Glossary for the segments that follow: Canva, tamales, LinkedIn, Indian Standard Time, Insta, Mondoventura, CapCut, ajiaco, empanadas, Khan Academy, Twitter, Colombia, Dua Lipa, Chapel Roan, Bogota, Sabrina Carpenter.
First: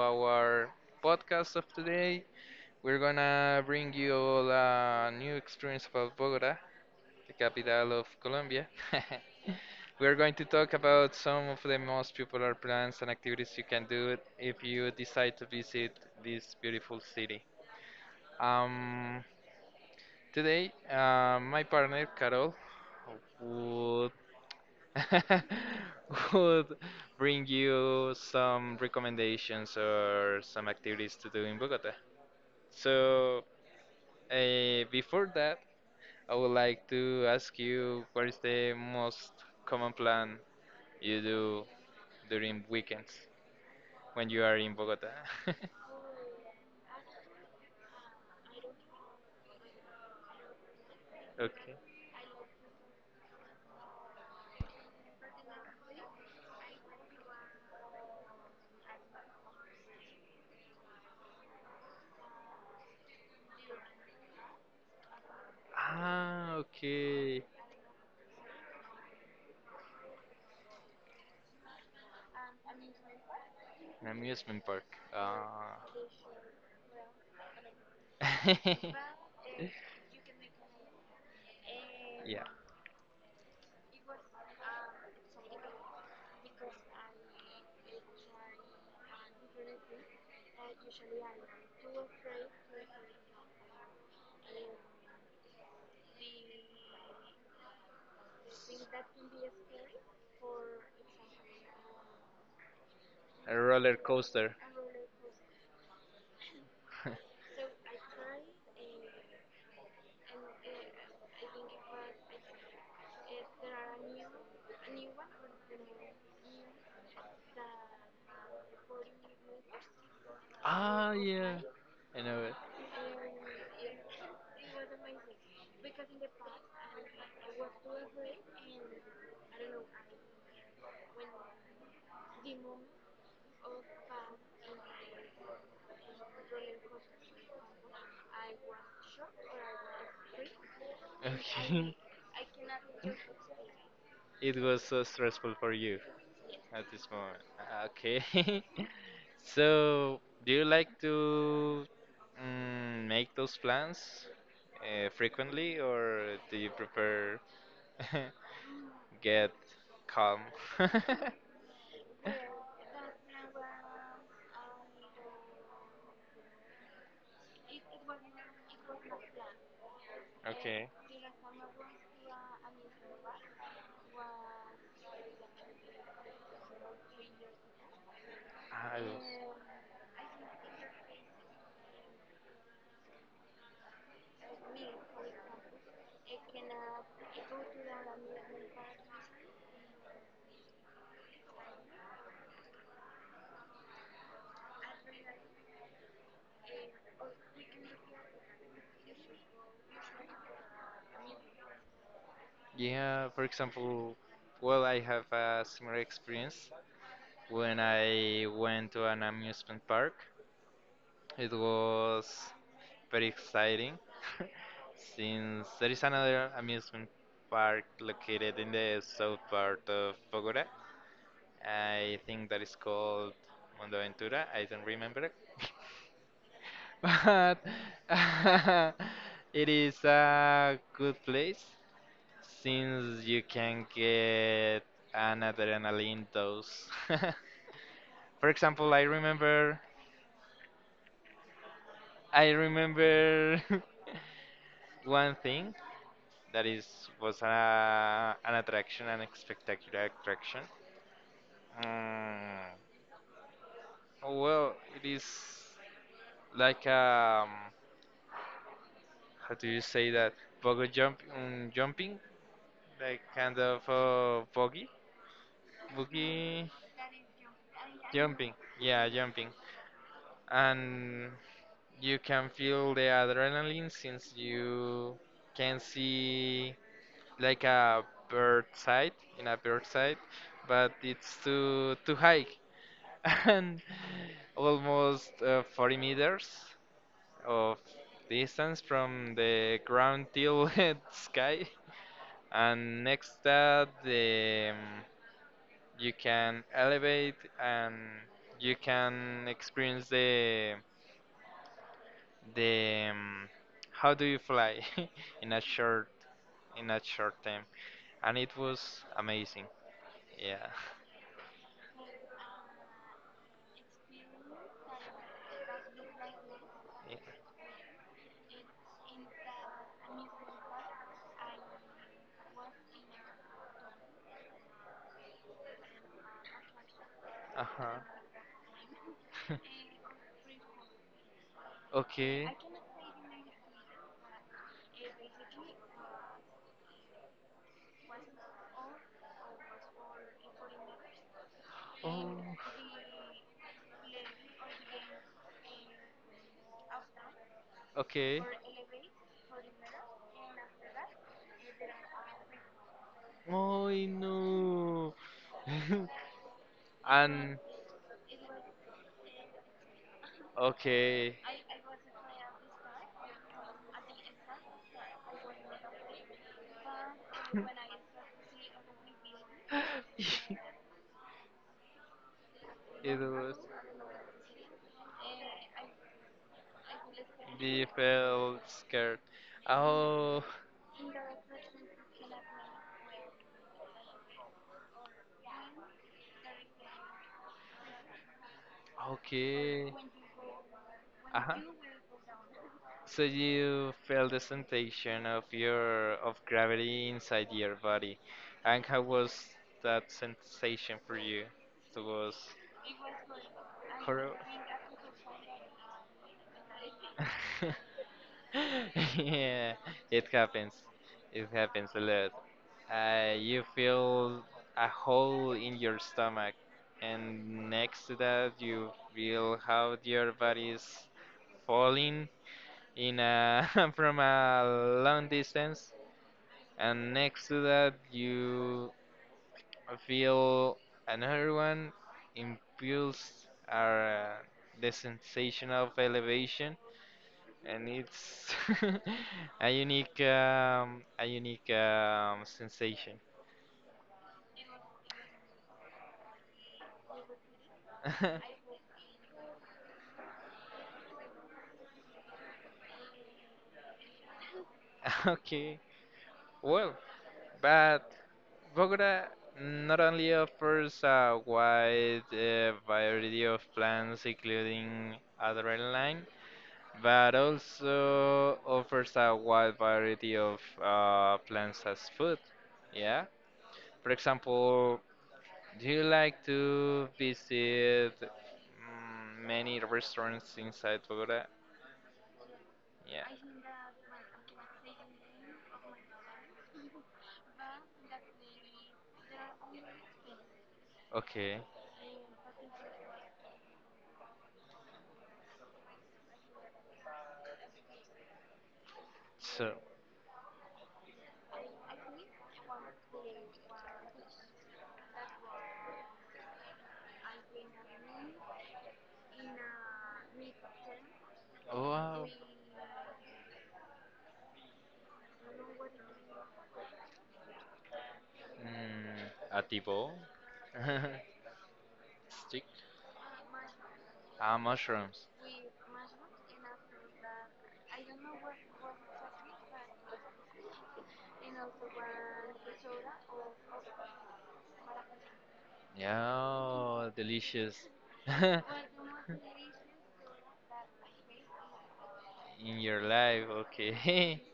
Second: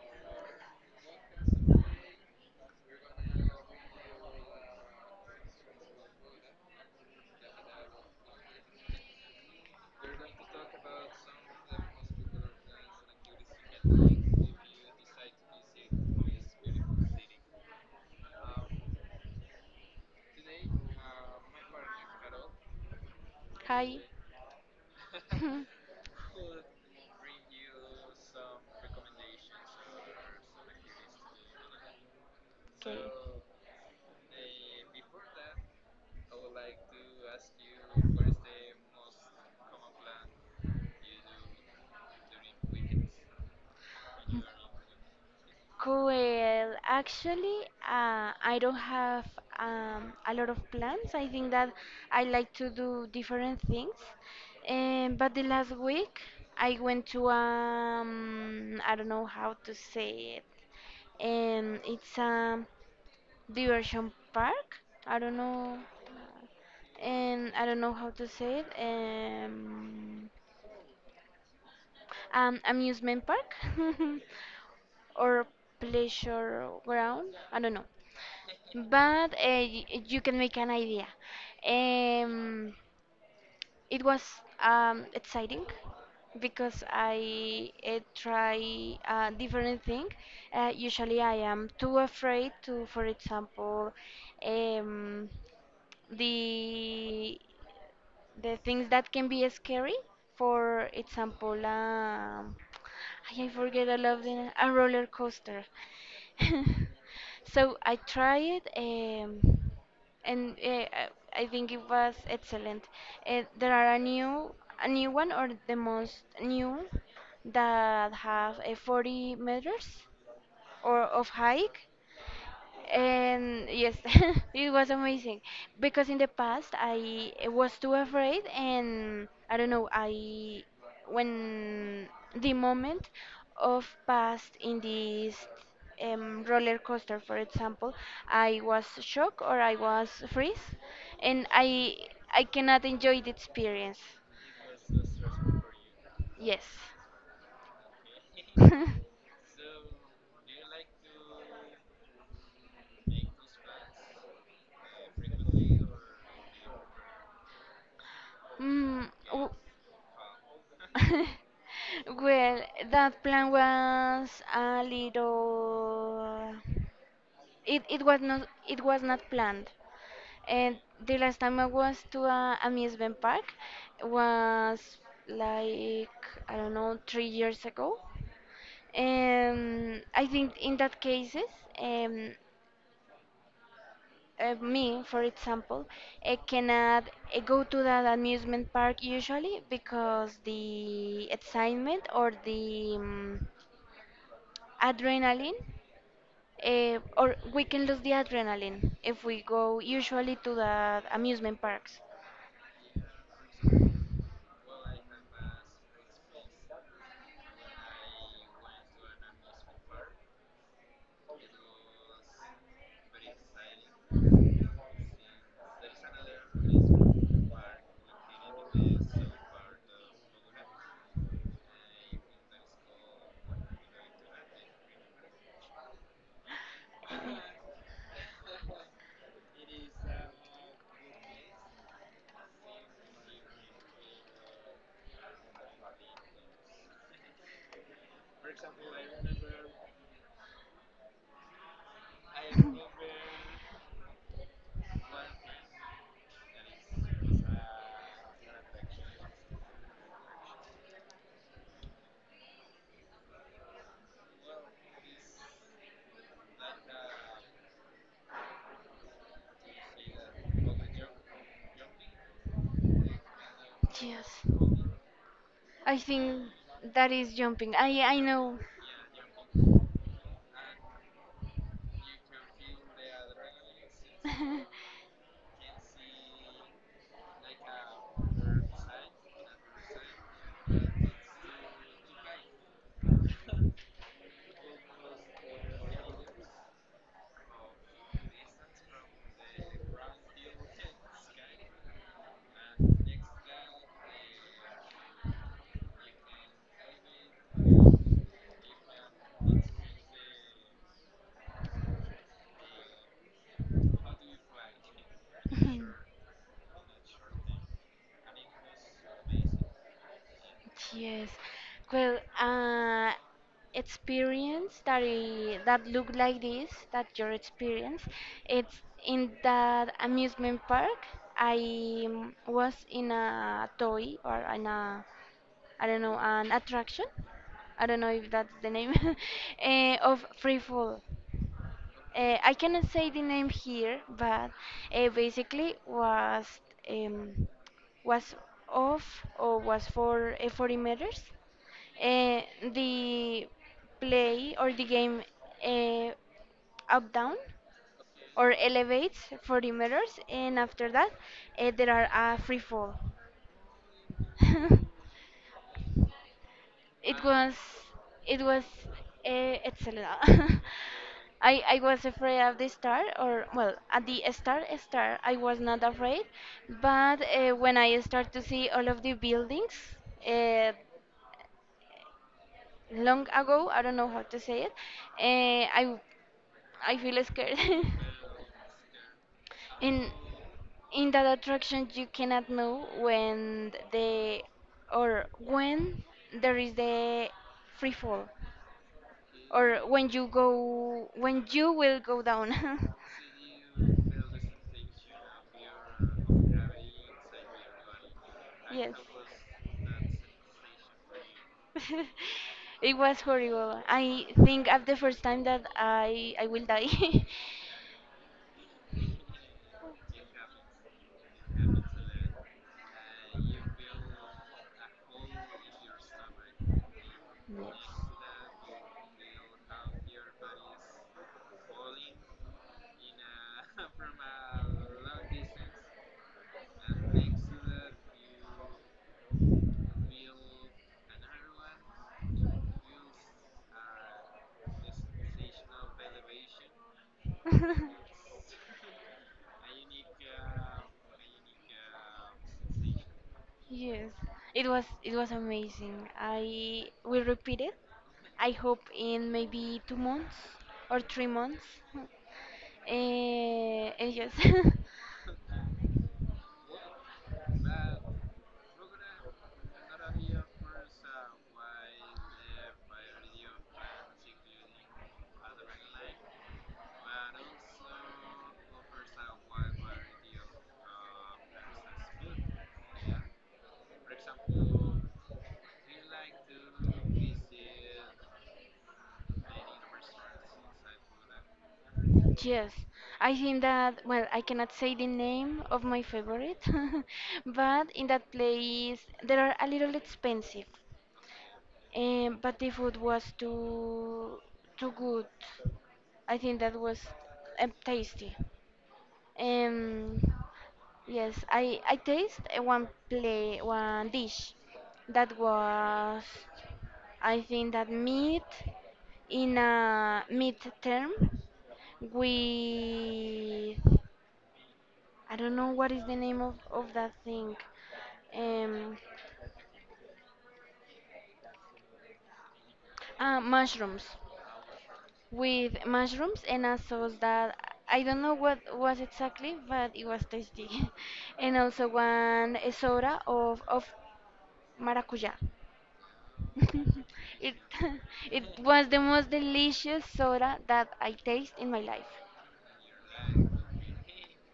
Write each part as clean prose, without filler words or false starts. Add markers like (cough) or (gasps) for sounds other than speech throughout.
our podcast of today. We're gonna bring you all a new experience about Bogota, the capital of Colombia. (laughs) We're going to talk about some of the most popular plans and activities you can do if you decide to visit this beautiful city. Um, today, my partner Carol Hi. would (laughs) would bring you some recommendations or some activities to do in Bogota. Okay. So, before that, I would like to ask you, what is the most common plan you do during weekends when you are in Bogota? (laughs) Cool. Actually, I don't have a lot of plans. I think that Okay. I like to do different things. But the last week, I went to I don't know how to say it. It's a diversion park. I don't know. Ah, uh, okay. And I don't know how to say it. Amusement park. (laughs) An amusement park. Or Ah. pleasure ground. I don't know, (laughs) but you can make an idea. Yeah, Um, it was exciting because I try a different thing. Usually, I am too afraid to, for example, um, the the things that can be scary, for example, (tsk) I a forget roller a lot of the coaster. a roller coaster. (laughs) (laughs) So I tried, and I think it was excellent. There are a new one or the most new that have 40 meters or Ah, of yeah. hike, I know it. and yes, (laughs) it was amazing because in the past I was too afraid and I don't know. I when the moment of past in this roller coaster, for example, I was shocked or I was freeze and i Okay. (laughs) i cannot enjoy the experience. It was so stressful for you Yes. at this moment. Ah, okay. (laughs) (laughs) So, do you like to make those plans frequently, or do you prefer (laughs) Mm, get w- calm? (laughs) (laughs) Well, that plan was a little. It was not planned. And Okay. the last time I was to a amusement park was like, I don't know, 3 years ago. I- I think in that cases, um, me, for example, I cannot go to that amusement park usually because the excitement or the adrenaline, or we can lose the adrenaline if we go usually to the amusement parks. Yeah, for example, well, I have a similar experience. When I went to an amusement park, it was very exciting (laughs) since there is another amusement park located in the south part of Bogota. I think that is called Mondoventura. I don't remember, (laughs) but (laughs) it is a good place since you can get an adrenaline dose. (laughs) For example, I remember (laughs) one thing that is was a, an attraction, an spectacular attraction. Mm, well, it is like how do you say that? Bogo jump, jumping, like kind of Yes, boggy, I think boogie that is jumping. I jumping. know. Yeah, jumping, and you can feel the adrenaline since (laughs) you can see like a bird site in a bird site, but it's too high (laughs) and almost 40 meters of distance from the ground till (laughs) the sky. And next that the you can elevate and you can experience the how do you fly (laughs) in a short in a short time, and it was amazing, yeah. Yes. Well, experience that that look like this, that your (laughs) experience, it's in that amusement park. I was in a toy or in a, I don't know, an attraction. I Uh-huh. don't know if that's the name, (laughs) of free fall. Okay. I cannot say the name here, but basically was um, was off or was for 40 meters. Oh, Uh, the play or the game uh, up down okay. or elevates 40 meters, and after that there are a free fall. Oh, (laughs) no. (laughs) it was And it was excellent. (laughs) okay. I was afraid of the star, or well, at the star I was not afraid, but when I start to see all of the buildings, (laughs) uh, It long was ago, I don't know how to say it, uh, I I feel scared. they (laughs) felt scared. in Oh, in that attraction you cannot know when the or when there is the free fall or okay. when you go when Uh-huh. you will go down. (laughs) So you felt the sensation of your of gravity inside your body. And Yes. how was that sensation for you? It (laughs) was It was horrible. I horrible. think at the first time that I will die. (laughs) (laughs) Yeah, it happens. It happens a lot. You feel a hole in your stomach, and Yes, next to that, you feel how your body is falling in a, (laughs) from a long distance, and next to that, you I feel another one impulse are the sensation of elevation, distance. and it's (laughs) a unique sensation. (laughs) Yes, it was amazing. I will repeat it. I hope in maybe 2 months or 3 months. (laughs) uh, and yes, (laughs) Okay, well, but Bogota not only offers a wide variety of plants, including adrenaline, but also offers a wide variety of plants as food. Yeah. For example, do you like to visit, many restaurants inside Bogota? (laughs) yes. Yeah. I think that, well, I cannot say the name of my favorite, (laughs) but in that place they are a little expensive. Okay. But the food was too good. I think that was tasty. So, Um, yes, I taste one play, one dish that was, I think, that meat in a meat term wow. with, I don't know what is the name of that thing. Um, Mm, a tipo? (laughs) Stick? ah, mushrooms. Ah, mushrooms. With mushrooms and a sauce that I don't know what was exactly, but it was tasty. (laughs) And also one soda of maracuja. Yeah, (laughs) oh, It delicious. (laughs) (laughs) it was the most delicious soda that I taste in my life. In your life, okay. (laughs)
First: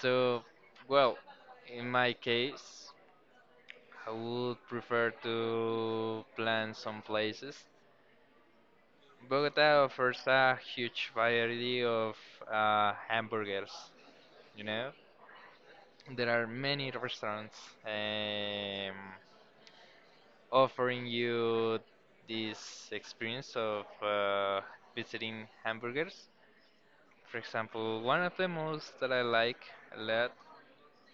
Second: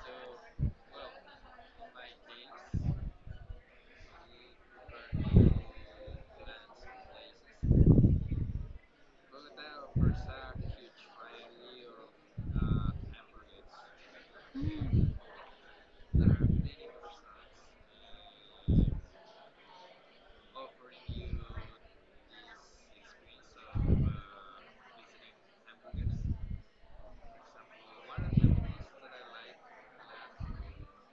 So, well, in my case, I would prefer to plan some places. Bogota offers a huge variety of hamburgers, you know? There are many restaurants um, offering you this experience of visiting hamburgers. For example, one of the most that I like a lot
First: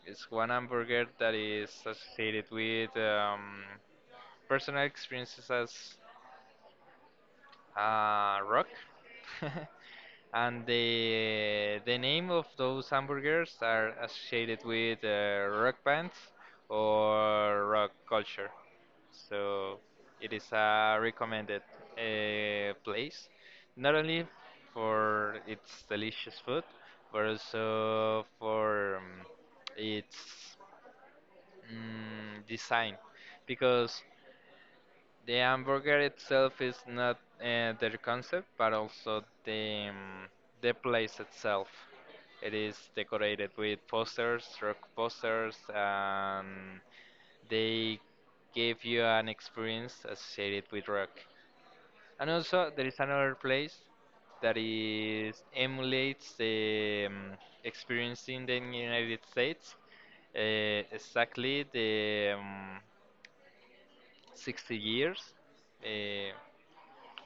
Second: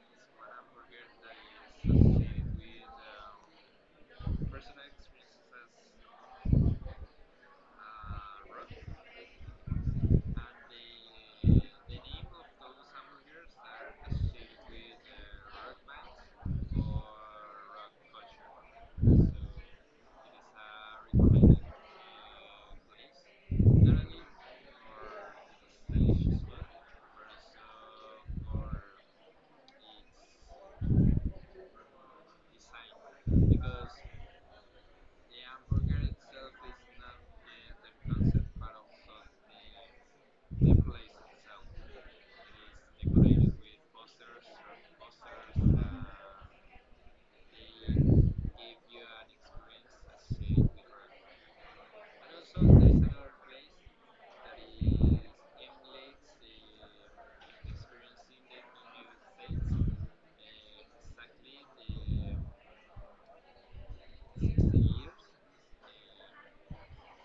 is one hamburger that is associated with personal experiences as rock. (laughs) And the name of those hamburgers are associated with rock bands or rock culture. So it is a recommended place, not only for its delicious food, but also for its design, because the hamburger itself is not their concept, but also the place itself. It is decorated with posters, rock posters, and they give you an experience associated with rock. And also, there is another place that is emulates the experience in the United States, uh, exactly the 60 years. Uh,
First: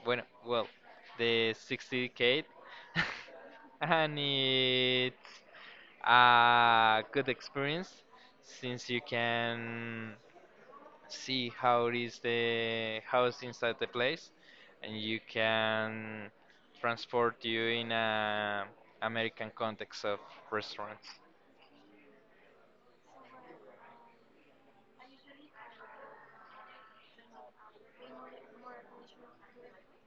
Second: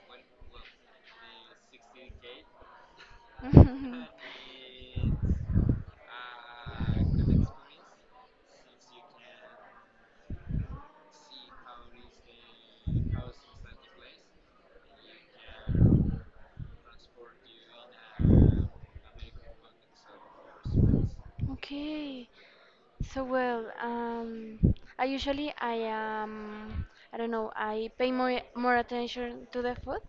Bueno, well, the 60K, (laughs) and it's (laughs) a good experience since you can see how it is the house inside the place, and you can transport you in a American context of restaurants. Okay. So, well, I usually I don't know. I pay more attention to the food,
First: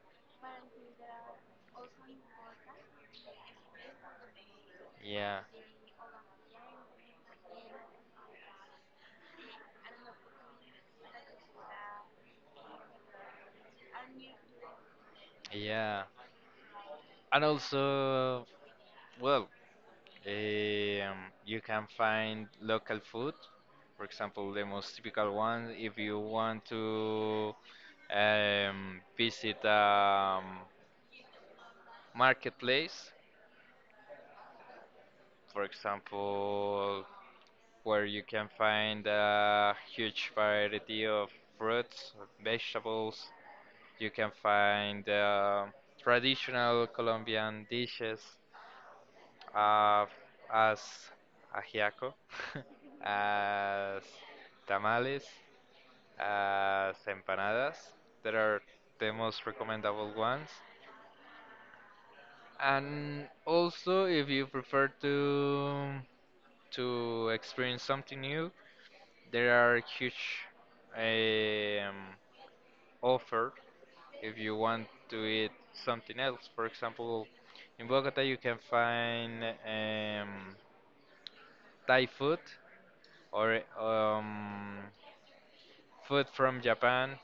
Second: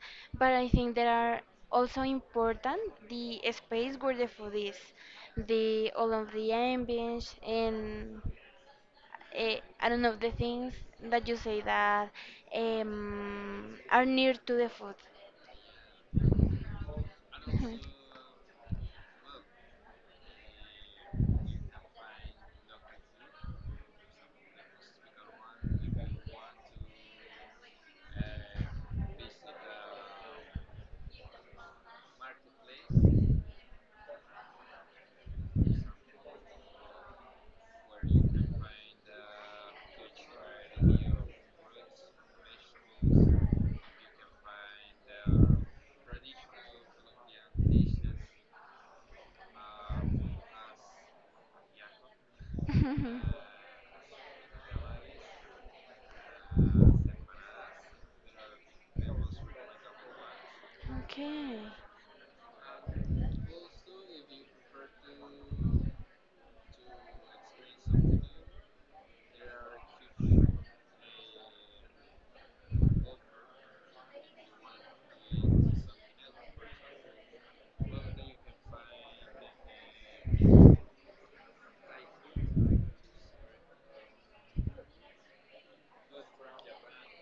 but I think there are also important the space where the food is, Yeah, the all of the ambience and I don't know, the things that you say that are near to the food. yeah, and also, well, you can find local food, for example, the most typical one. If you want to visit a marketplace, for example, where you can find a huge variety of fruits, vegetables. You can find traditional Colombian dishes, uh, as ajiaco, (laughs) Mhm. as tamales, as empanadas that are the most recommendable ones. (laughs) Okay. And also, if you prefer to experience something new, there are huge um, offer if you want to eat something else. For example, in Bogota you can find Thai food or food from Japan,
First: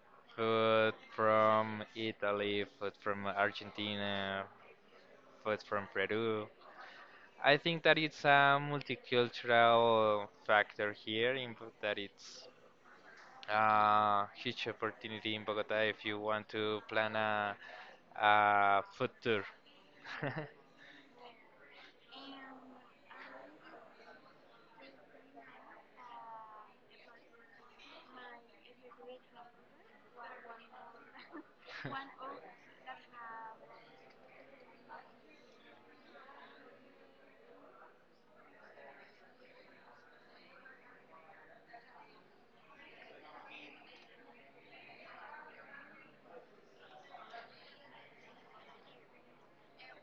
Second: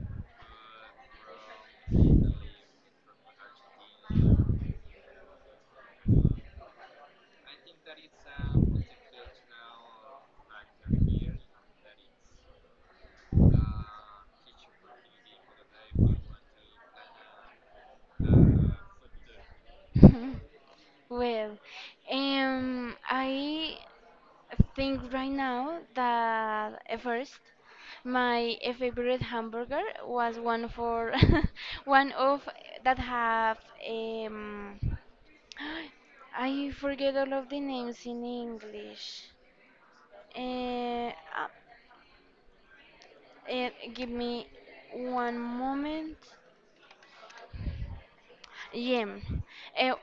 (laughs) food from Italy, food from Argentina, food from Peru. I think that it's a multicultural factor here in that it's a huge opportunity in Bogota if you want to plan a food tour. (laughs) (laughs) Well, I think right now that at first my favorite hamburger was one for (laughs) one of that have um (gasps) I forget all of the names in English. Uh, uh, Give me one moment. Jam. Uh,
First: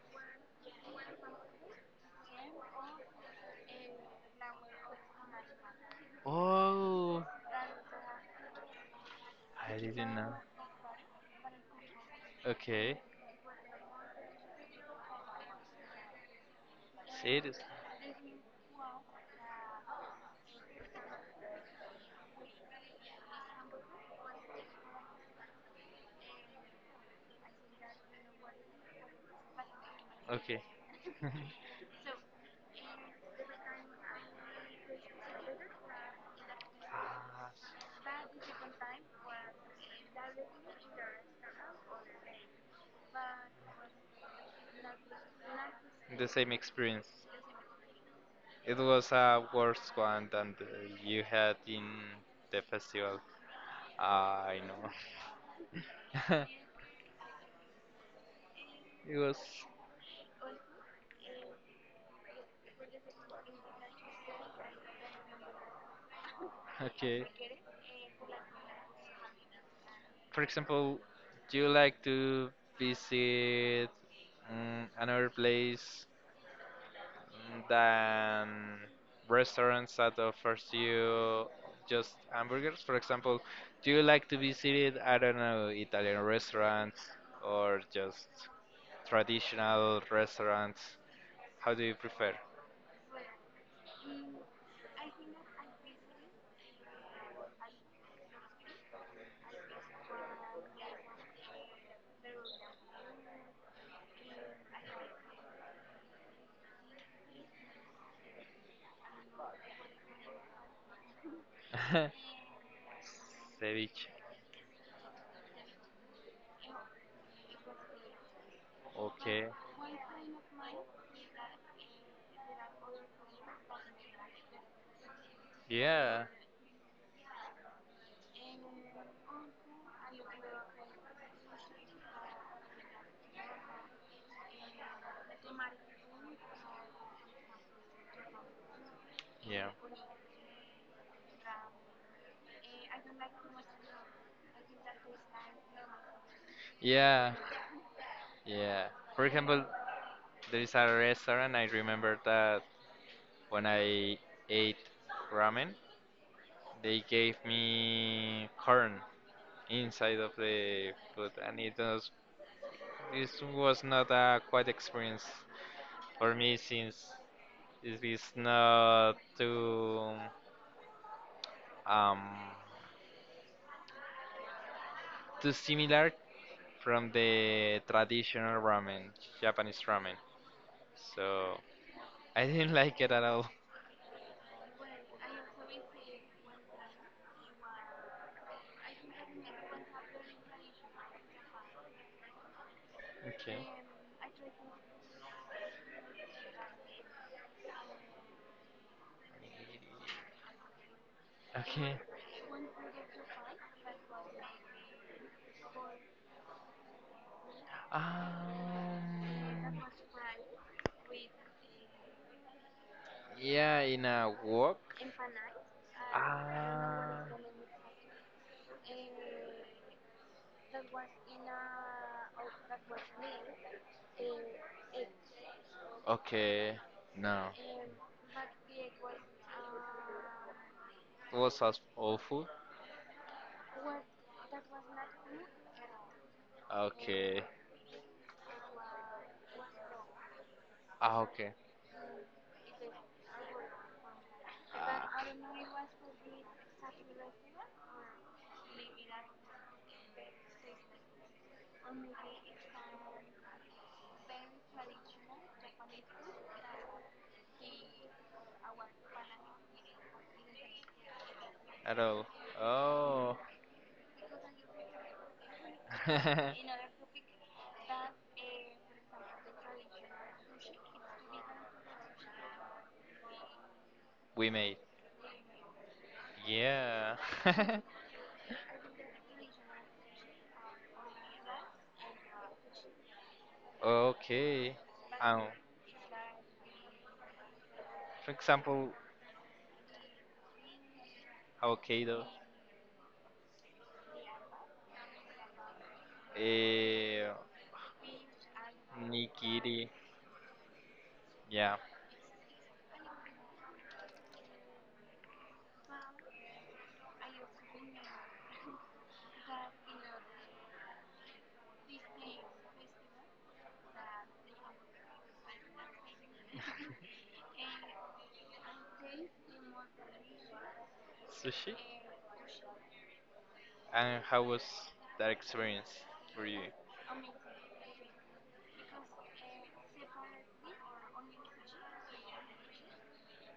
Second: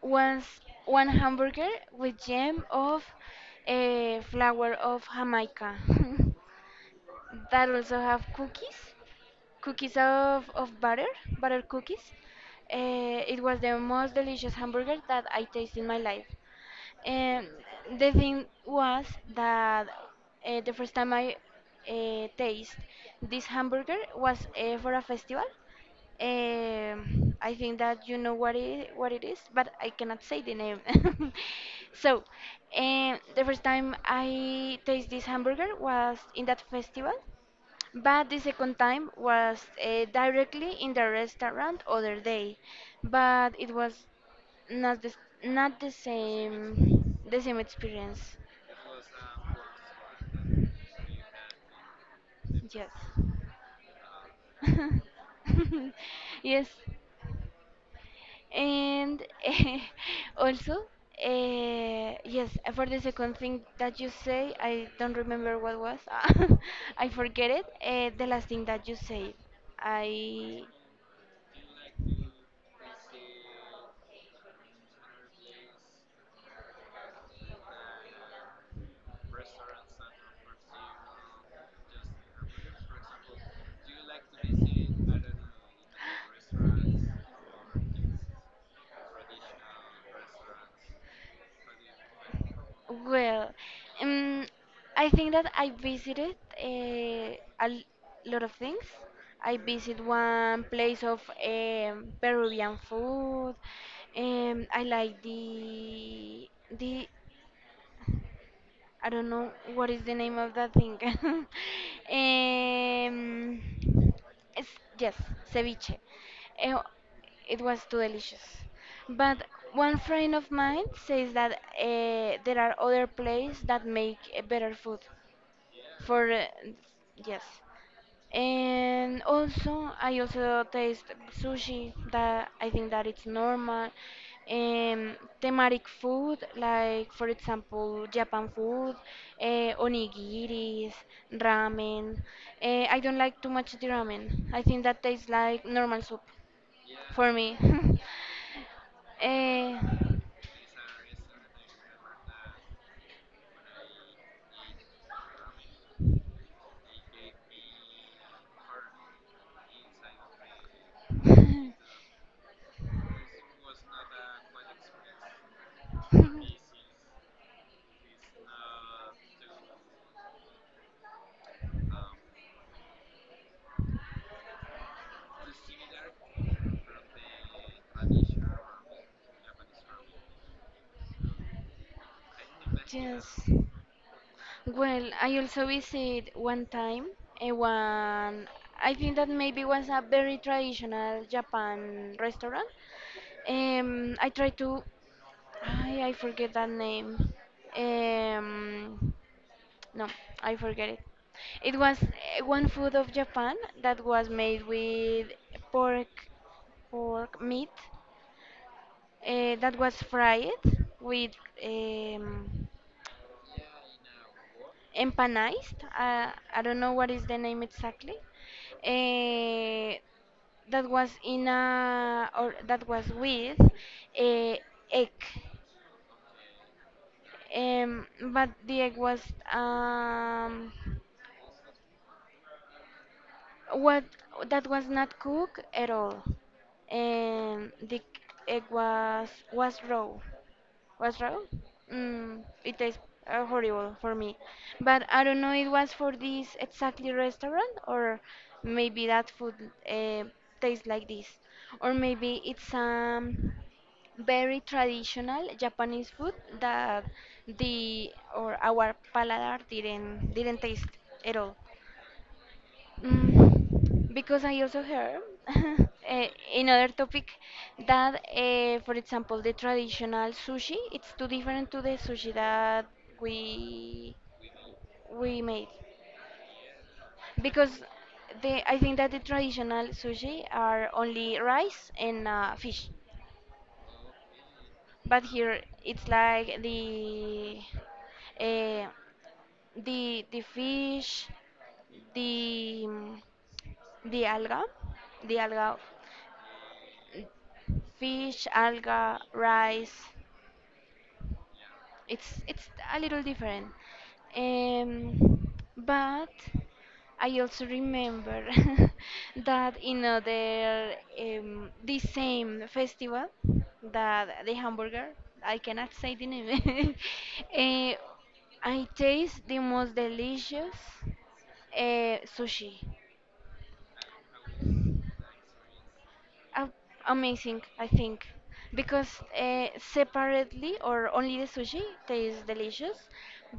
Once, one hamburger with jam of flower of Jamaica. Oh, (laughs) That also have cookies, I cookies didn't know. Of butter, butter cookies. Okay, It was the most delicious hamburger that I tasted in my life. see it And is the thing was that the first time I taste this hamburger was for a festival. I think that you know what what it is, but I cannot say the okay. name. (laughs) So, the first time I taste this hamburger was in that festival, but the second time was directly in the restaurant other day, but it was not the s- not the (laughs) The same experience. same the same experience. It was a worse one than the, you had in the Yes. festival. I (laughs) know. (laughs) Yes. It And was (laughs) also yes, for the second thing that you say, I don't remember what was. (laughs) I okay. forget it. The last thing that you say, For I. example, do you like to visit, another place than restaurants that offers you just hamburgers? For example, do you like to visit, I don't know, Italian restaurants or just traditional restaurants. How do you prefer? Well, um, I think that I visited a l- lot of things. I visit one place of Peruvian food. I like the I don't know what is the name of that thing. (laughs) (laughs) Ceviche. it's, yes, ceviche. Eh, It was too delicious. Okay. But one friend of mine says that there are other places that make better food for, Yeah. Yes. And also I also taste sushi that I think that it's normal, um, thematic food, like, for example, Japan food, Yeah. Onigiris, ramen. I don't like too much the ramen. I think that tastes like normal soup for Yeah. me. (laughs) Yeah. For example, uh, there is a restaurant I remember that when I ate ramen, they gave me corn inside of the food, and it was this was not a quite experience for me since it is not too um too similar from the traditional ramen, Japanese ramen. So I didn't (laughs) like it at yes. all. Well, I also visit one time a one, I think that maybe was a very traditional Japan restaurant. Okay. I try to I forget that name. Um, no, I forget it. It Okay. was one food of Japan that was made with pork pork meat Um. That was fried with um, Yeah, in a walk. empanized. I don't know what Ah. is the name exactly. Uh, that was in a or that was with a egg. Okay. No. Um, but the egg was um, It was as awful. what that was not cooked at all. Okay. The egg was raw. Was Ah, raw? okay. Mm, it tastes horrible for me. Ah. But I don't know it was for this exactly restaurant or maybe that food uh, tastes like this. Or maybe it's very traditional Japanese food that the or our paladar didn't taste at all. At all. Oh. Mm, because I also heard (laughs) eh, (laughs) another topic that, for example, the traditional sushi, it's too different to the sushi that we We made. we made. Yeah. Because (laughs) the, I think that the traditional sushi are only rice and fish, Okay. but Um, here it's like the for uh, example, the fish, avocado, the the alga, the alga eh, fish, alga, nigiri. rice. Yeah. It's a little different. Um, but I also remember (laughs) that in other the same festival that the hamburger, I cannot say the name. (laughs) uh, I taste the most delicious Sushi. Sushi. And how was that experience for you? Am- Amazing, I think, because uh, separately or only the sushi tastes delicious,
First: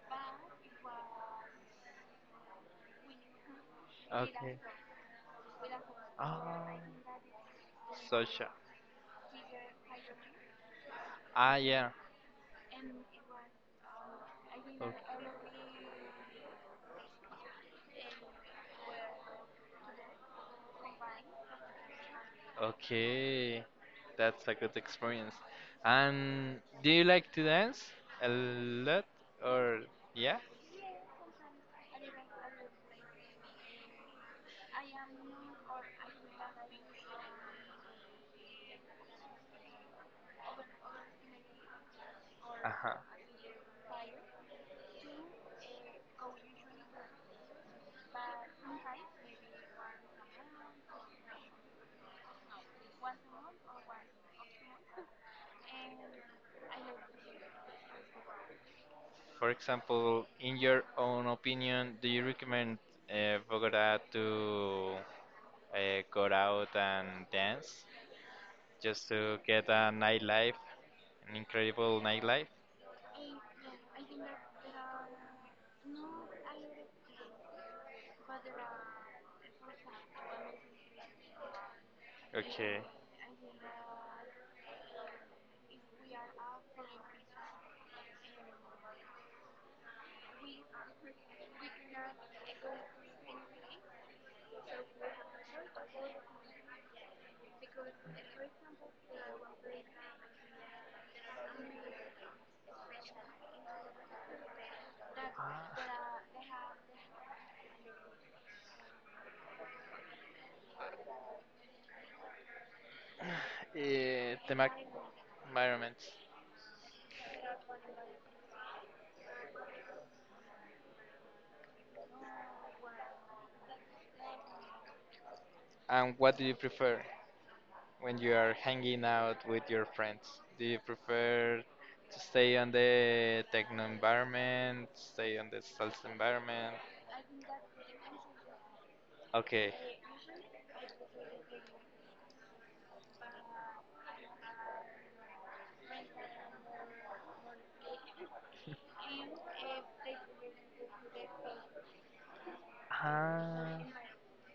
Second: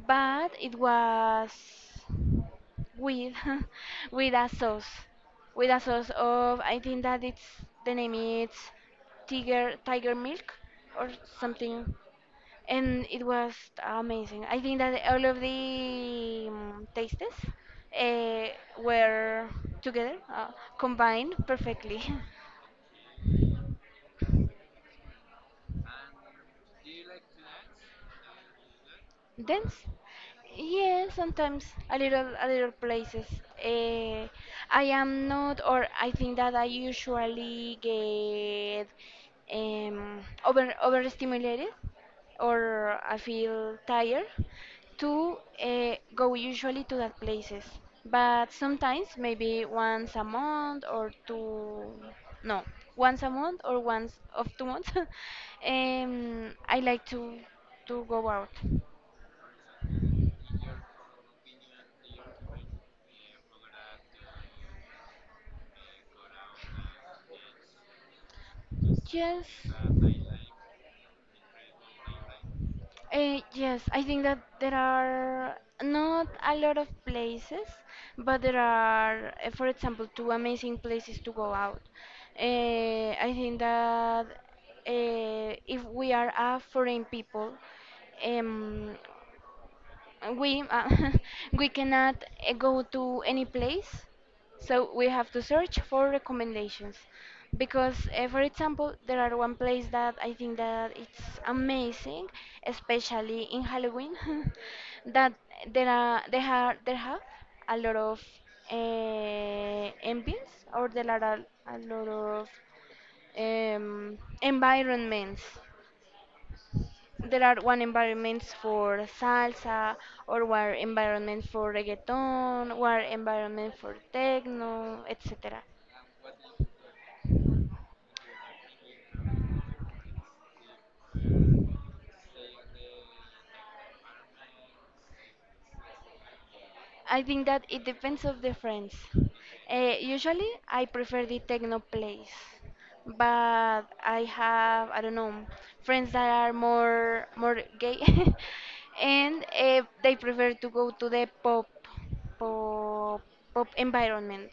but it was with (laughs) with a Okay. sauce, with a sauce of, Um, I think that it's, the name Sosha. is tiger milk or Ah, yeah. something, and it was amazing. I think Oh. that all of the tastes uh, were together, combined perfectly. (laughs) Okay, that's a good experience. And do you like to dance a lot Dance? or yeah? Yeah, sometimes a little places. Uh, I am not, or I think that I usually get overstimulated, Uh-huh. or I feel tired to go usually to that places. But sometimes maybe once a month or two, no, once a month or once of 2 months, (laughs) I like to go out. For example, in your own opinion, do you recommend Bogota to go out and dance just to Yes. get a nightlife, an incredible nightlife? Yes, I think that there are not a lot of places, but there are, for example, two amazing places to go out. Okay. I think that if we are a foreign people, um, and we (laughs) we cannot go to any place, so we have to search for recommendations. Because, for example, there are one place that I think that it's amazing, especially in Halloween, (laughs) that there are they have there have a lot of ambience, or there are a lot of The mac environments. environment. There are one environments for salsa, or one environment for reggaeton, one environment for techno, etc. And what do you prefer when you are hanging out with your friends? Do you prefer to stay on the techno environment, stay on the salsa environment? I think that it depends of the friends. Okay. Usually, I prefer the techno place, but I have, I don't know, friends that are more gay, (laughs) and they prefer to go to the pop pop Ah, environment.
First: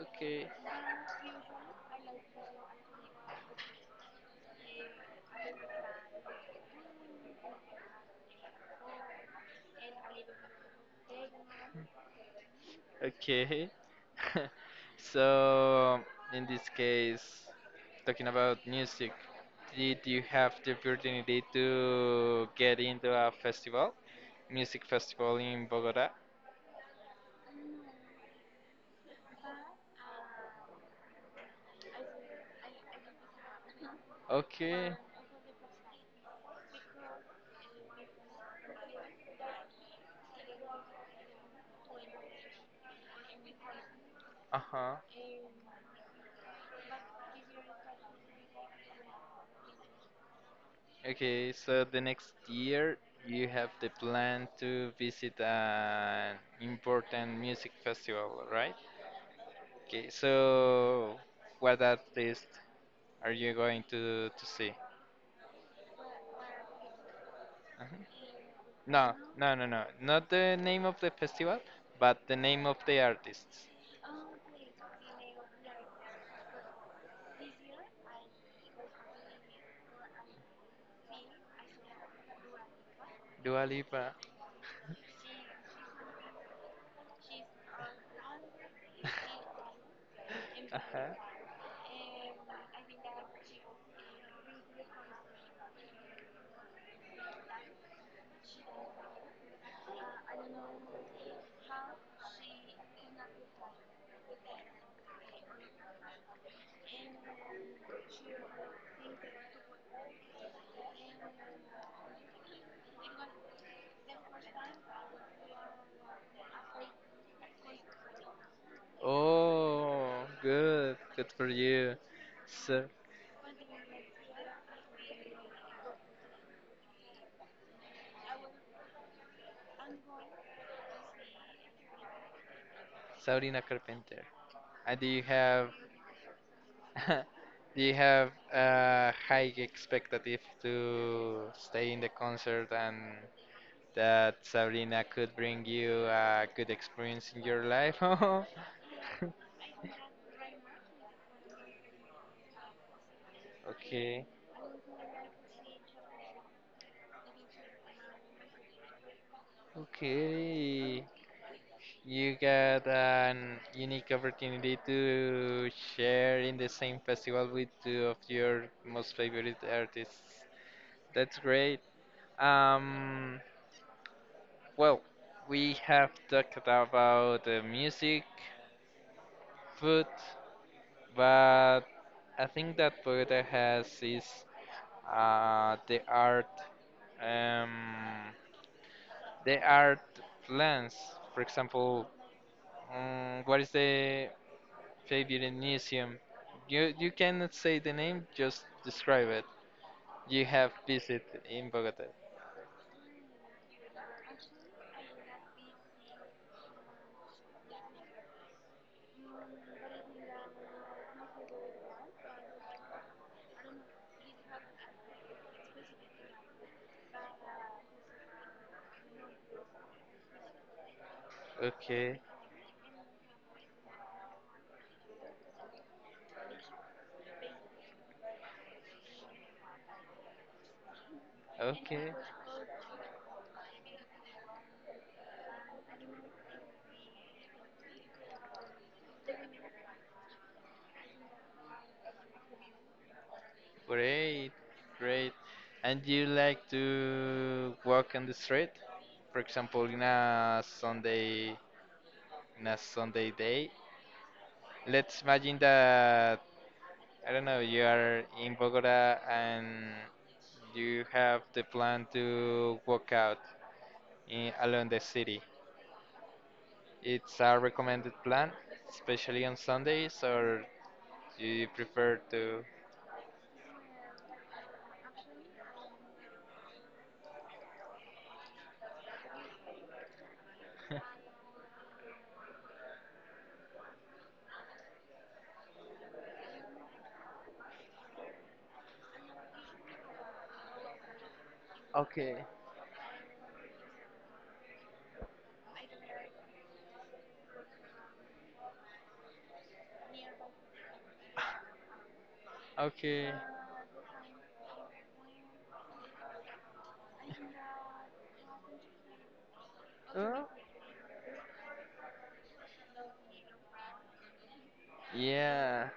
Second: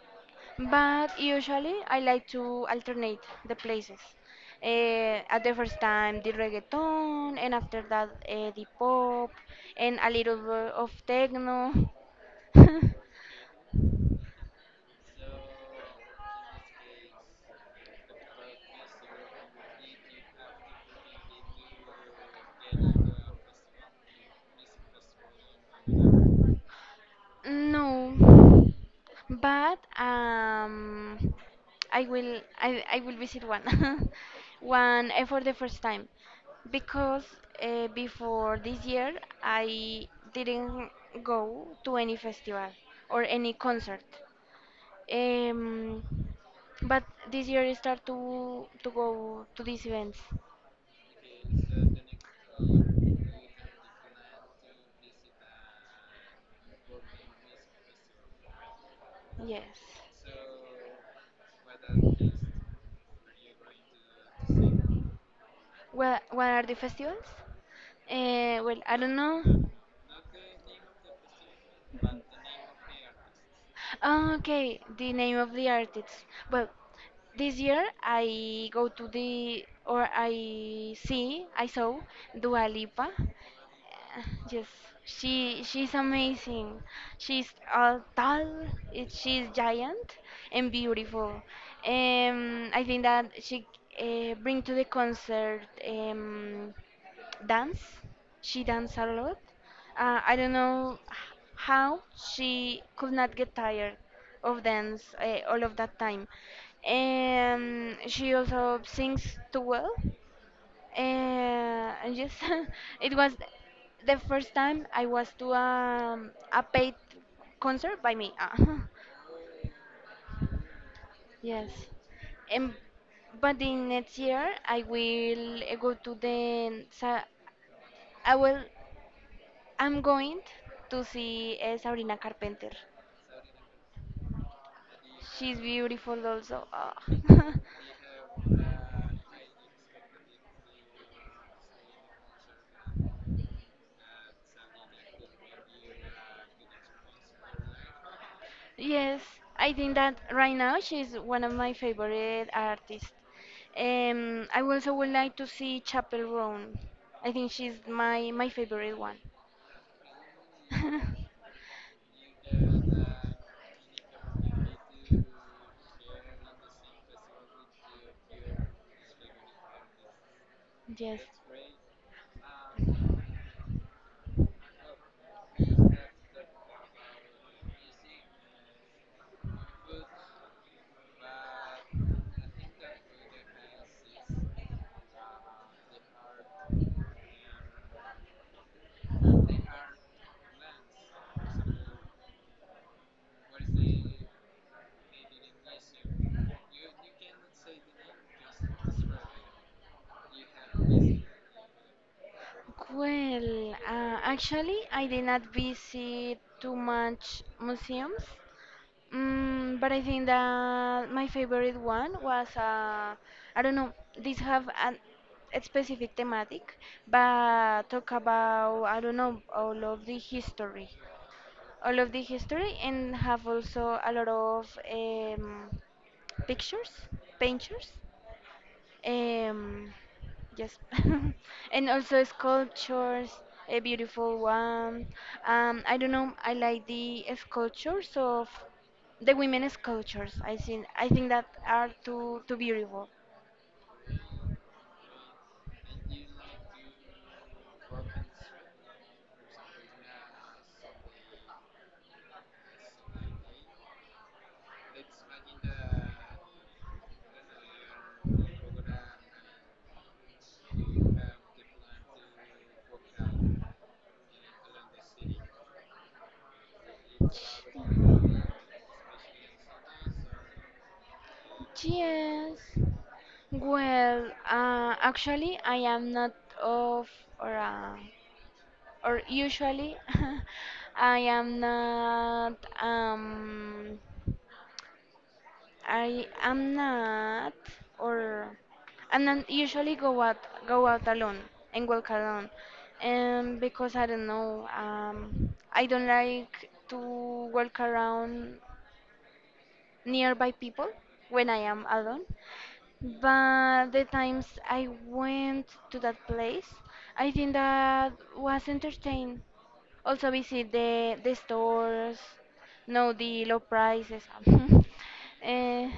okay, But usually I like to alternate the places. At the first time the reggaeton, and after that the pop, and a little bit of techno. (laughs) okay. (laughs) So, in this case, talking about music, did you have the opportunity to get into a festival, music festival in Bogota? No, but I will I will visit one (laughs) Okay, one for the first time because before this year I didn't go to any festival or any concert. uh-huh. Um, but this year I start to go to these events. Okay, so the next year you have the plan to visit an important music festival, right? Yes. Okay, so what artist are you going to see? Well, what are the festivals? Mhm. Well, I No, don't no, no, know. no, not the name of the festival, but the name of the artists. Ah, okay, the name of the artist. Well, this year I go to the or I see I saw Dua Lipa. Dua Lipa. Yes, she's amazing. She's Tall, she's giant and Uh-huh. beautiful. I think that she bring to the concert um, dance. She dance a lot. I don't know how she could not get tired of dance all of that time. And she also sings too well. Uh, and yes, (laughs) it was the first time I was to a paid concert by me. Ah, Oh, good, good (laughs) for yes. you. Um, So, but in next year, I will go to the. I will. I'm going to see Sabrina Carpenter. Sabrina Carpenter. And do you She's have beautiful also. Ah. (laughs) (laughs) do you have a high expectative to stay in the concert and that Sabrina could bring you a good experience in your life? (laughs) Yes, I think that right now she's one of my favorite artists. Okay, I also would like to see Chapel Roan. I think she's my my favorite one. okay. (laughs) You got an unique opportunity to share in the same festival with two of your most favorite artists. Yes. That's great. Um, well, we have talked about music, food, but I think that Bogota has is uh, the art, um, the art plans. For example, what is the favorite museum you you cannot say the name, just describe it, you have visited in Bogota? Well, actually, I did not visit too much museums, mm, but I think that my favorite one was, I don't know, these have an, a specific thematic, but talk about, I don't know, all of the history, Okay, and have also a lot of pictures, painters. Um, yes, (laughs) and okay, also sculptures, a beautiful one. I don't know. I like the sculptures of the women sculptures. I think that are too beautiful. great, great. And you like to walk on the street, for example, in a Sunday on a Sunday day. Let's imagine that, I don't know, you are in Bogota and you have the plan to walk out in, along the city. It's a recommended plan, especially on Sundays, or do you prefer Yes. to? Well, actually, I am not of or uh, or usually (laughs) I am not um I am not, or I'm not usually go out alone and walk Okay. alone, because I don't know. I don't like to walk around nearby people when I am alone. Okay, But the times I went to that place, I think that was entertaining. Also Uh, visit the stores, know the low prices. (laughs) Eh, yeah,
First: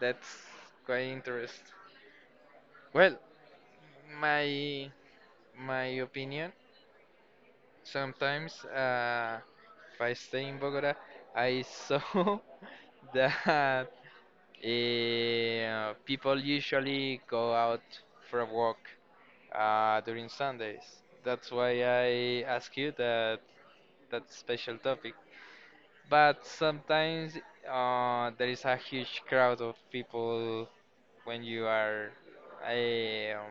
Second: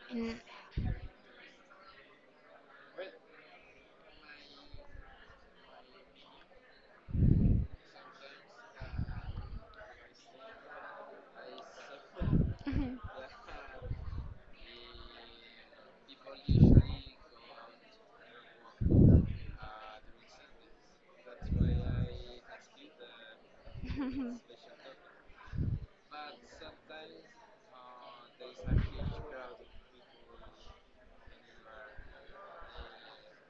that's mm. quite interesting. Well, my my opinion, sometimes, if I stay in Bogota, I saw (laughs) (laughs) that people usually go out for a walk during Sundays. That's why I ask you that that special topic. But sometimes there is a huge crowd of people when you are eh, um,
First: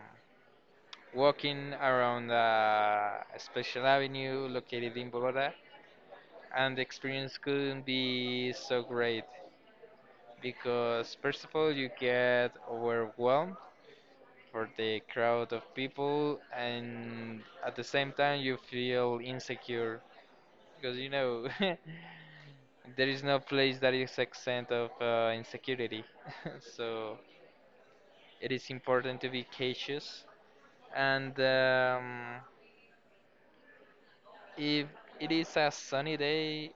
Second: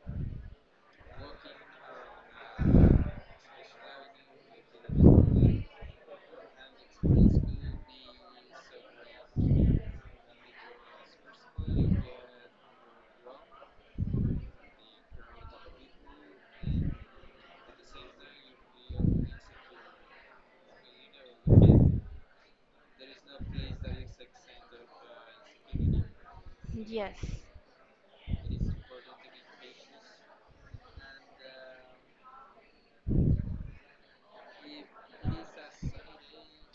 walking around a special avenue located in Bogota, and the experience couldn't be so great, because first of all you get overwhelmed for the crowd of people, and at the same time you feel insecure because you know (laughs) there is no place that is exempt of insecurity. (laughs) So Yes. it is important to be cautious and, if it is a sunny day,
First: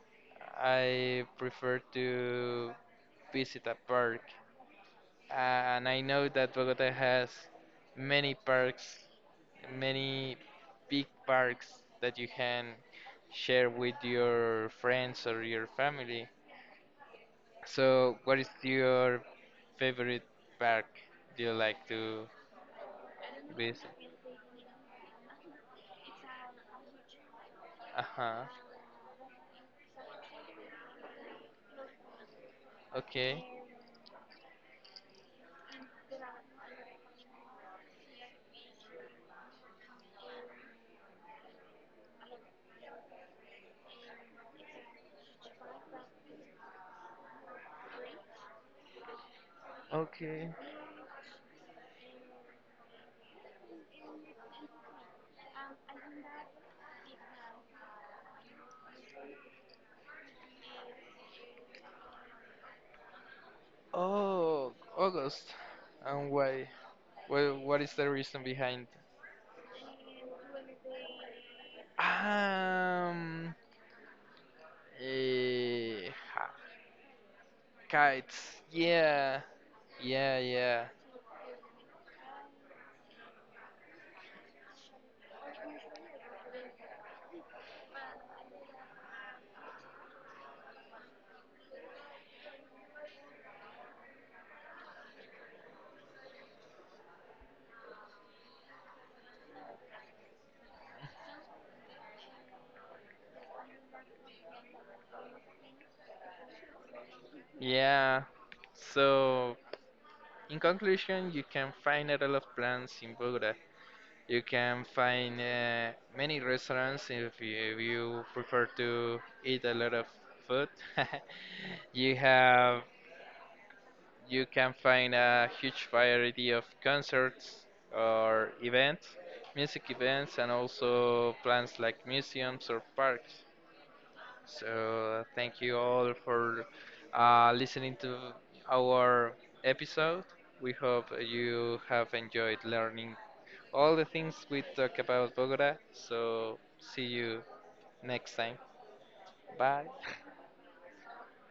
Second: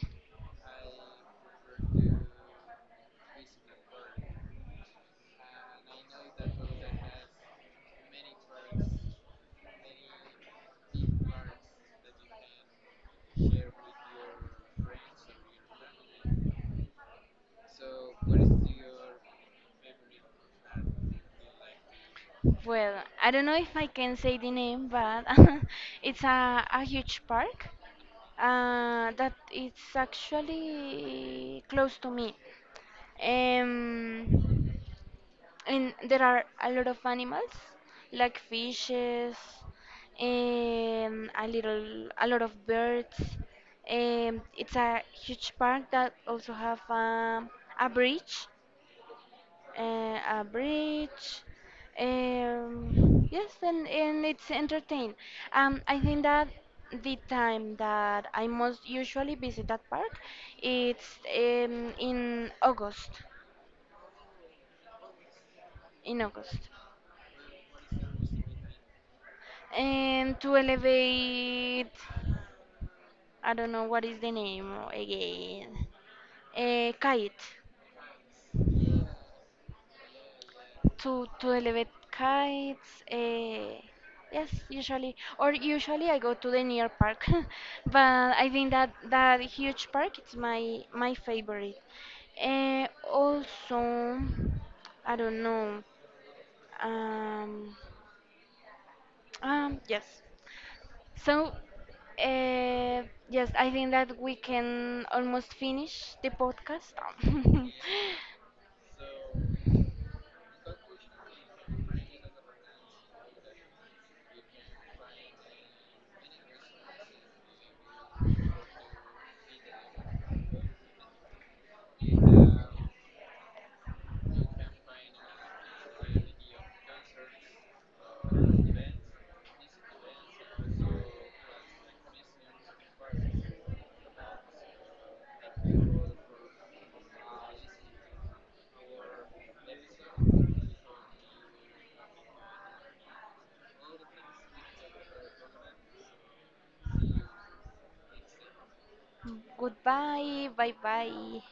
I prefer to visit a park, and I know that Bogota has many parks, many big parks that you can share with your friends or your family. So, what is your favorite park do you like to Well, I don't know if I visit? can say the name, but (laughs) it's a huge park Uh huh. That it's actually close to me. Okay. Um, and there are a lot of animals, like fishes, a lot of birds. It's a huge park that also have a bridge a Okay. bridge. Yes, and it's entertained. I think that the time that I most usually visit that park, it's in August, Oh, August. in And August, why? Well, what is the reason behind? and to elevate, I Um, don't know what is the name again, eh, ha- kite. kites. Yeah, yeah, yeah, To elevate kites. Yes, usually I go to the near park, (laughs) but I think that that huge park it's my my favorite. Also, I don't know. Um, yes. So, uh, yes, I think that we can almost finish the podcast. (laughs) yeah. So, in conclusion, you can find a lot of plants in Bogota. You can find many restaurants if you prefer to eat a lot of food. (laughs) You have you can find a huge variety of concerts or events, music events, and also plants like museums or parks. So thank you all for listening to our episode. We hope you have enjoyed learning all the things we talk about Bogota. So see you next time. Bye. Goodbye. Bye bye.